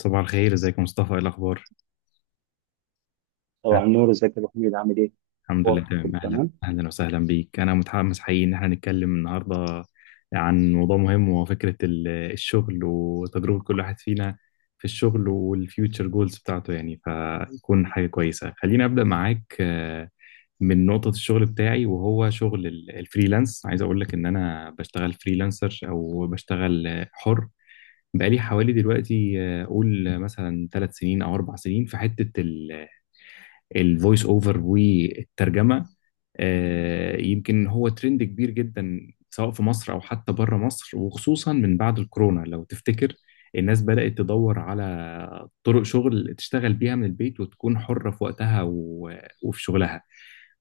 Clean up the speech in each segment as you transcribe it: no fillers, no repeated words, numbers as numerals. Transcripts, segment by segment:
صباح الخير، ازيك يا مصطفى؟ ايه الاخبار؟ أنا طبعا نور، ازيك يا ابو حميد؟ عامل ايه؟ الحمد لله أخبارك؟ كله تمام. اهلا تمام؟ اهلا وسهلا بيك. انا متحمس حقيقي ان احنا نتكلم النهارده عن موضوع مهم، وهو فكره الشغل وتجربه كل واحد فينا في الشغل والفيوتشر جولز بتاعته. يعني فيكون حاجه كويسه. خليني ابدا معاك من نقطه الشغل بتاعي، وهو شغل الفريلانس. عايز اقول لك ان انا بشتغل فريلانسر او بشتغل حر، بقالي حوالي دلوقتي قول مثلا 3 سنين او 4 سنين في حته الفويس اوفر والترجمه. يمكن هو ترند كبير جدا، سواء في مصر او حتى بره مصر، وخصوصا من بعد الكورونا لو تفتكر. الناس بدأت تدور على طرق شغل تشتغل بيها من البيت وتكون حرة في وقتها وفي شغلها.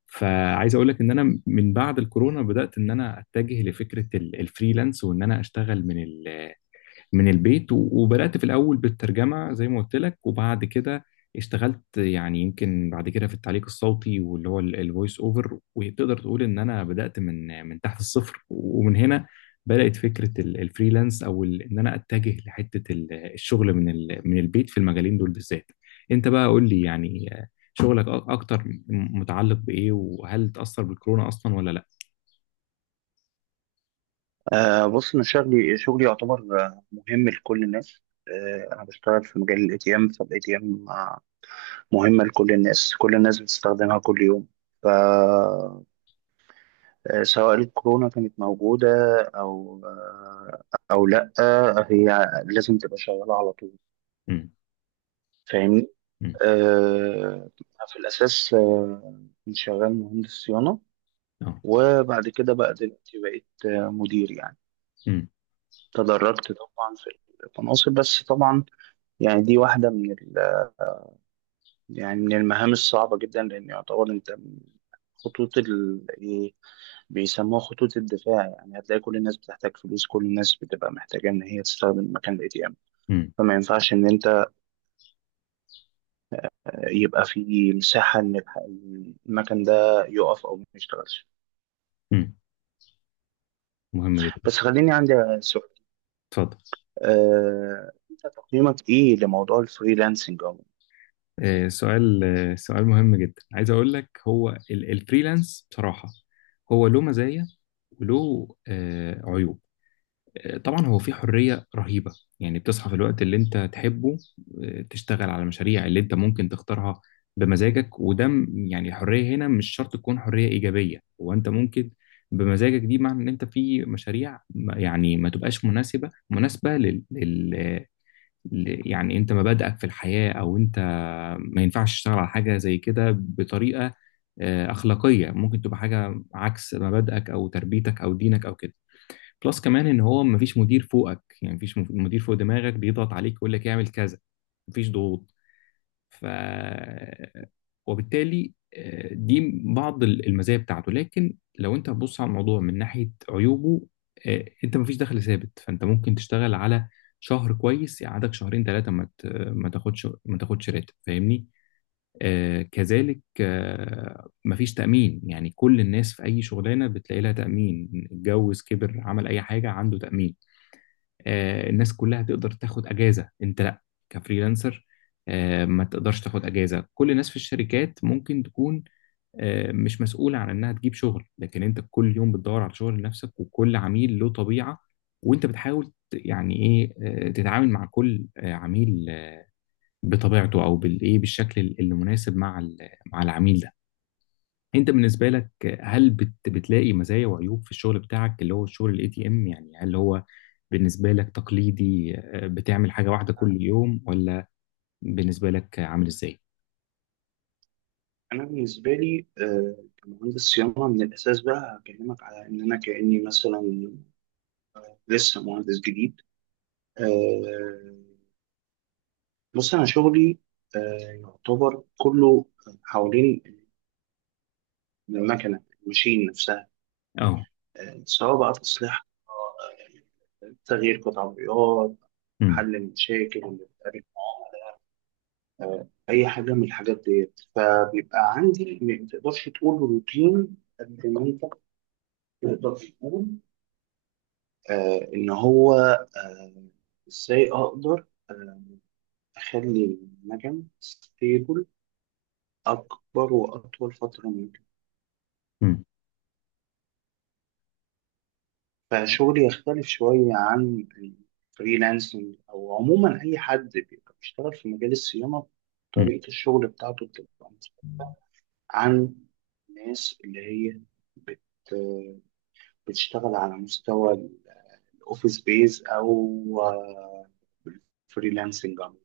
فعايز اقول لك ان انا من بعد الكورونا بدأت ان انا اتجه لفكرة الفريلانس وان انا اشتغل من البيت، وبدأت في الأول بالترجمة زي ما قلت لك، وبعد كده اشتغلت يعني يمكن بعد كده في التعليق الصوتي واللي هو الفويس اوفر. وتقدر تقول ان انا بدأت من تحت الصفر. ومن هنا بدأت فكرة الفريلانس، او ان انا اتجه لحتة الشغل من من البيت في المجالين دول بالذات. انت بقى قول لي يعني شغلك اكتر متعلق بإيه؟ وهل تأثر بالكورونا اصلا ولا لا؟ بص، انا شغلي شغلي يعتبر مهم لكل الناس. انا بشتغل في مجال الاي تي ام. فالاي تي ام مهمه لكل الناس، كل الناس بتستخدمها كل يوم. ف آه، سواء الكورونا كانت موجوده او آه او لا، هي لازم تبقى شغاله على طول. امم. فاهمني؟ امم. آه في الاساس كنت شغال مهندس صيانه، اه. وبعد كده بقى دلوقتي بقيت مدير يعني. امم. تدرجت طبعا في المناصب، بس طبعا يعني دي واحدة من ال... يعني من المهام الصعبة جدا، لأن يعتبر أنت من خطوط ال... إيه، بيسموها خطوط الدفاع. يعني هتلاقي كل الناس بتحتاج فلوس، كل الناس بتبقى محتاجة إن هي تستخدم مكان ال ATM. فما ينفعش إن أنت يبقى في مساحة إن المكان ده يقف أو ما يشتغلش. امم. مهم جدا. بس خليني عندي سؤال، اتفضل. أنت تقييمك إيه لموضوع الفريلانسنج؟ سؤال مهم جدا. عايز اقول لك هو الفريلانس بصراحة هو له مزايا وله عيوب. طبعا هو فيه حرية رهيبة، يعني بتصحى في الوقت اللي انت تحبه. تشتغل على المشاريع اللي انت ممكن تختارها بمزاجك. وده يعني الحرية هنا مش شرط تكون حرية إيجابية، هو انت ممكن بمزاجك دي معنى ان انت في مشاريع يعني ما تبقاش مناسبة يعني انت مبادئك في الحياة، او انت ما ينفعش تشتغل على حاجة زي كده بطريقة أخلاقية، ممكن تبقى حاجة عكس مبادئك أو تربيتك أو دينك أو كده. بلس كمان إن هو مفيش مدير فوقك، يعني مفيش مدير فوق دماغك بيضغط عليك ويقول لك اعمل كذا، مفيش ضغوط. ف وبالتالي دي بعض المزايا بتاعته. لكن لو انت هتبص على الموضوع من ناحية عيوبه، انت مفيش دخل ثابت. فانت ممكن تشتغل على شهر كويس يقعدك شهرين 3 ما تاخدش راتب، فاهمني. كذلك مفيش تأمين، يعني كل الناس في أي شغلانة بتلاقي لها تأمين، اتجوز كبر عمل أي حاجة عنده تأمين. الناس كلها تقدر تاخد اجازه، انت لا، كفريلانسر ما تقدرش تاخد اجازه. كل الناس في الشركات ممكن تكون مش مسؤوله عن انها تجيب شغل، لكن انت كل يوم بتدور على شغل لنفسك، وكل عميل له طبيعه، وانت بتحاول يعني ايه تتعامل مع كل عميل بطبيعته او بالايه بالشكل المناسب مع مع العميل ده. انت بالنسبه لك هل بتلاقي مزايا وعيوب في الشغل بتاعك اللي هو الشغل الاي تي ام؟ يعني هل هو بالنسبه لك تقليدي بتعمل حاجه واحده كل يوم؟ ولا بالنسبه لك عامل ازاي؟ انا بالنسبه لي، كمهندس صيانه من الاساس، بقى هكلمك على ان انا كاني مثلا لسه مهندس جديد. آه، بص، انا شغلي يعتبر كله حوالين المكنه، الماشين نفسها. اه. سواء بقى تصليح، تغيير قطع غيار، امم. حل المشاكل اللي بتقابل اي حاجه من الحاجات ديت. فبيبقى عندي، ما تقدرش تقول روتين قد ما انت تقدر تقول آه، إن هو آه، إزاي أقدر آه، أخلي النجم ستيبل أكبر وأطول فترة ممكن. امم. فشغلي يختلف شوية عن الفريلانسنج، أو عموما أي حد بيبقى بيشتغل في مجال الصيانة، امم. طريقة الشغل بتاعته بتبقى مختلفة عن الناس اللي هي بت بتشتغل على مستوى الأوفيس بيز، أو آه، الفريلانسنج عموما.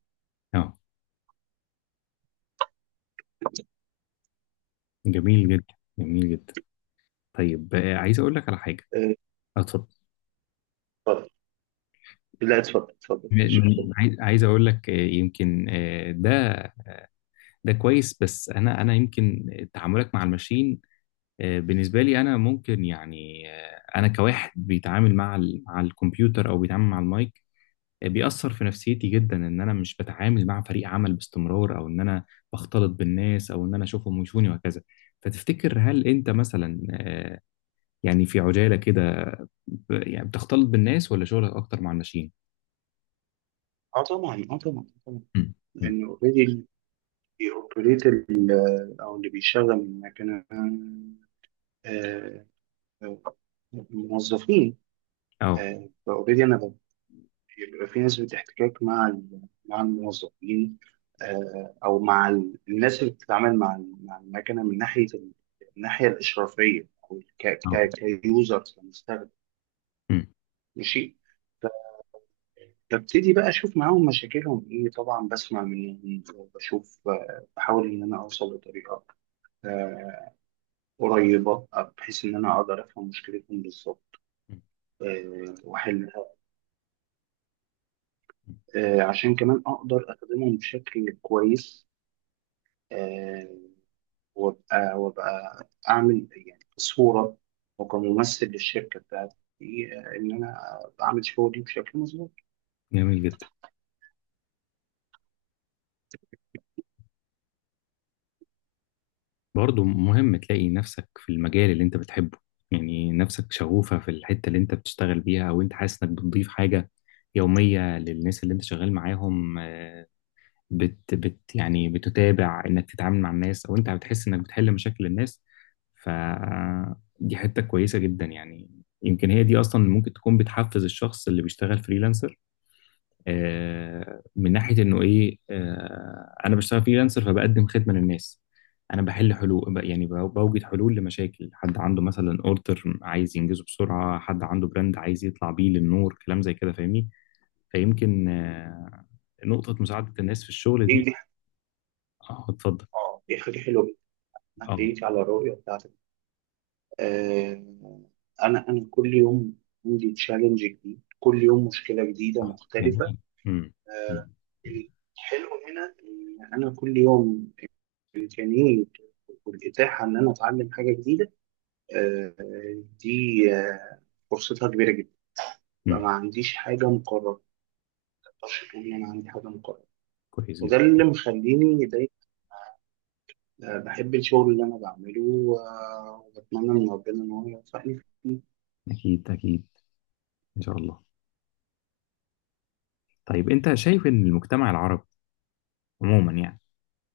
اه. جميل جدا، جميل جدا. طيب عايز اقول لك على حاجه. آه، اتفضل. اتفضل. لا اتفضل، اتفضل، مفيش، اتفضل. عايز اقول لك يمكن ده كويس. بس انا يمكن تعاملك مع الماشين بالنسبة لي أنا ممكن يعني أنا كواحد بيتعامل مع مع الكمبيوتر أو بيتعامل مع المايك بيأثر في نفسيتي جدا إن أنا مش بتعامل مع فريق عمل باستمرار، أو إن أنا بختلط بالناس، أو إن أنا أشوفهم ويشوفوني وهكذا. فتفتكر هل أنت مثلا يعني في عجالة كده يعني بتختلط بالناس؟ ولا شغلك أكتر مع الناشئين؟ اه طبعا، اه طبعا طبعا. مم. مم. لان اوريدي اللي بيوبريت ال- او اللي بيشغل المكنه، آه، آه، الموظفين. أه. فاوريدي بيبقى في نسبه احتكاك مع مع الموظفين، او مع الناس اللي بتتعامل مع مع المكنه، من ناحيه الناحيه الاشرافيه، او أه. كيوزر، كمستخدم. أمم. ماشي، ببتدي بقى اشوف معاهم مشاكلهم ايه، طبعا بسمع منهم وبشوف، بحاول ان انا اوصل لطريقه آه، قريبه، بحيث ان انا اقدر افهم مشكلتهم بالظبط واحلها، عشان كمان اقدر اخدمهم بشكل كويس. آه، وابقى اعمل يعني كصوره وكممثل للشركه بتاعتي، ان انا بعمل شغلي بشكل مظبوط. جميل جدا. برضه مهم تلاقي نفسك في المجال اللي انت بتحبه، يعني نفسك شغوفة في الحتة اللي انت بتشتغل بيها، او انت حاسس انك بتضيف حاجة يومية للناس اللي انت شغال معاهم. بت, بت يعني بتتابع انك تتعامل مع الناس، او انت بتحس انك بتحل مشاكل الناس. فدي حتة كويسة جدا يعني. يمكن هي دي اصلا ممكن تكون بتحفز الشخص اللي بيشتغل فريلانسر من ناحيه انه ايه انا بشتغل فريلانسر، فبقدم خدمه للنس. انا بحل حلول يعني بوجد حلول لمشاكل، حد عنده مثلا اوردر عايز ينجزه بسرعه، حد عنده براند عايز يطلع بيه للنور، كلام زي كده، فاهمني. فيمكن نقطه مساعده الناس في الشغل ايه دي. دي؟ اه اتفضل. اه، دي حاجه حلوه جدا. أنا اه احييك على الرؤيه بتاعتك. آه، انا كل يوم عندي تشالنج جديد، كل يوم مشكله جديده مختلفه. جميل. مم. آه، مم. الحلو هنا ان انا كل يوم امكانيه والاتاحه ان انا اتعلم حاجه جديده، آه، دي آه، فرصتها كبيره جدا. مم. فما عنديش حاجه مقرره، ما اقدرش اقول ان انا عندي حاجه مقرره. كويس وده جدا. اللي مخليني دايما بحب الشغل اللي انا بعمله، وبتمنى من ربنا ان هو يوفقني فيه. أكيد أكيد. إن شاء الله. طيب أنت شايف إن المجتمع العربي عموما يعني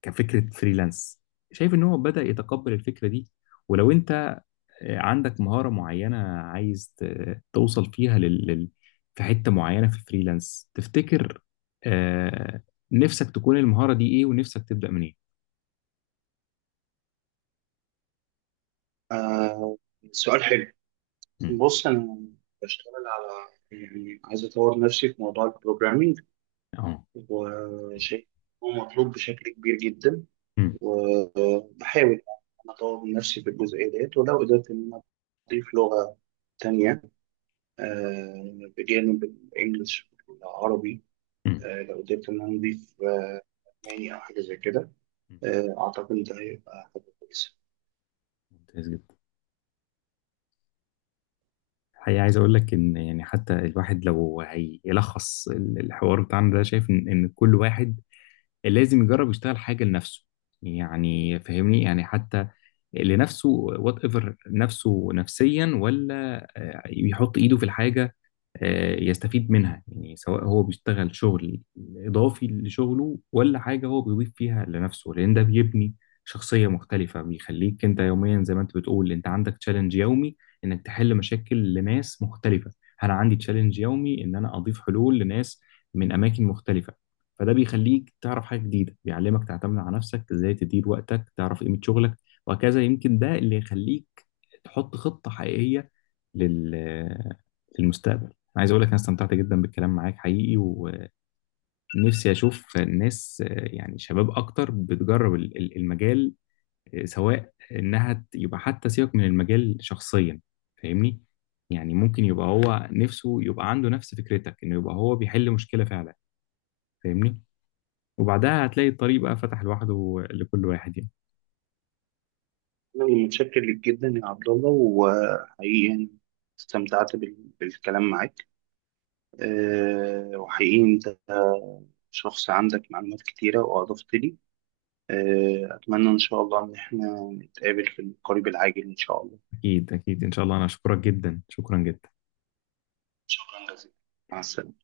كفكرة فريلانس، شايف ان هو بدأ يتقبل الفكرة دي؟ ولو انت عندك مهارة معينة عايز توصل فيها في حتة معينة في الفريلانس، تفتكر آه... نفسك تكون المهارة دي ايه ونفسك تبدأ منين؟ آه، سؤال حلو. مم. بص، أنا بشتغل على، يعني عايز أطور نفسي في موضوع البروجرامينج، اه. وشيء هو مطلوب بشكل كبير جدا. مم. وبحاول أنا أطور من نفسي في الجزئية ديت، ولو قدرت إن أنا أضيف لغة تانية، بجانب الإنجليش والعربي، مم. لو قدرت إن أنا أضيف ألماني أو حاجة زي كده، مم. أعتقد إن ده هيبقى حاجة كويسة. ممتاز جدا. الحقيقة عايز أقول لك إن يعني حتى الواحد لو هيلخص الحوار بتاعنا ده، شايف إن كل واحد لازم يجرب يشتغل حاجة لنفسه، يعني فاهمني، يعني حتى لنفسه وات ايفر، نفسه نفسيا ولا يحط ايده في الحاجه يستفيد منها. يعني سواء هو بيشتغل شغل إضافي لشغله ولا حاجة هو بيضيف فيها لنفسه، لأن ده بيبني شخصية مختلفة. بيخليك أنت يوميا زي ما أنت بتقول أنت عندك تشالنج يومي إنك تحل مشاكل لناس مختلفة. أنا عندي تشالنج يومي إن أنا أضيف حلول لناس من أماكن مختلفة. فده بيخليك تعرف حاجة جديدة، بيعلمك تعتمد على نفسك، إزاي تدير وقتك، تعرف قيمة شغلك، وهكذا. يمكن ده اللي يخليك تحط خطة حقيقية لل... للمستقبل. أنا عايز أقول لك أنا استمتعت جدا بالكلام معاك، حقيقي، ونفسي أشوف الناس يعني شباب أكتر بتجرب المجال، سواء إنها يبقى حتى سيبك من المجال شخصيا، فاهمني. يعني ممكن يبقى هو نفسه يبقى عنده نفس فكرتك إنه يبقى هو بيحل مشكلة فعلا، فاهمني. وبعدها هتلاقي الطريق بقى فتح لوحده لكل واحد يعني. أنا متشكر ليك جدا يا عبد الله، وحقيقي يعني استمتعت بالكلام معاك. وحقيقي أنت شخص عندك معلومات كتيرة وأضفت لي. أتمنى إن شاء الله إن إحنا نتقابل في القريب العاجل إن شاء الله. أكيد أكيد إن شاء الله، أنا أشكرك جدا، شكرا جدا. شكرا جزيلا، مع السلامة.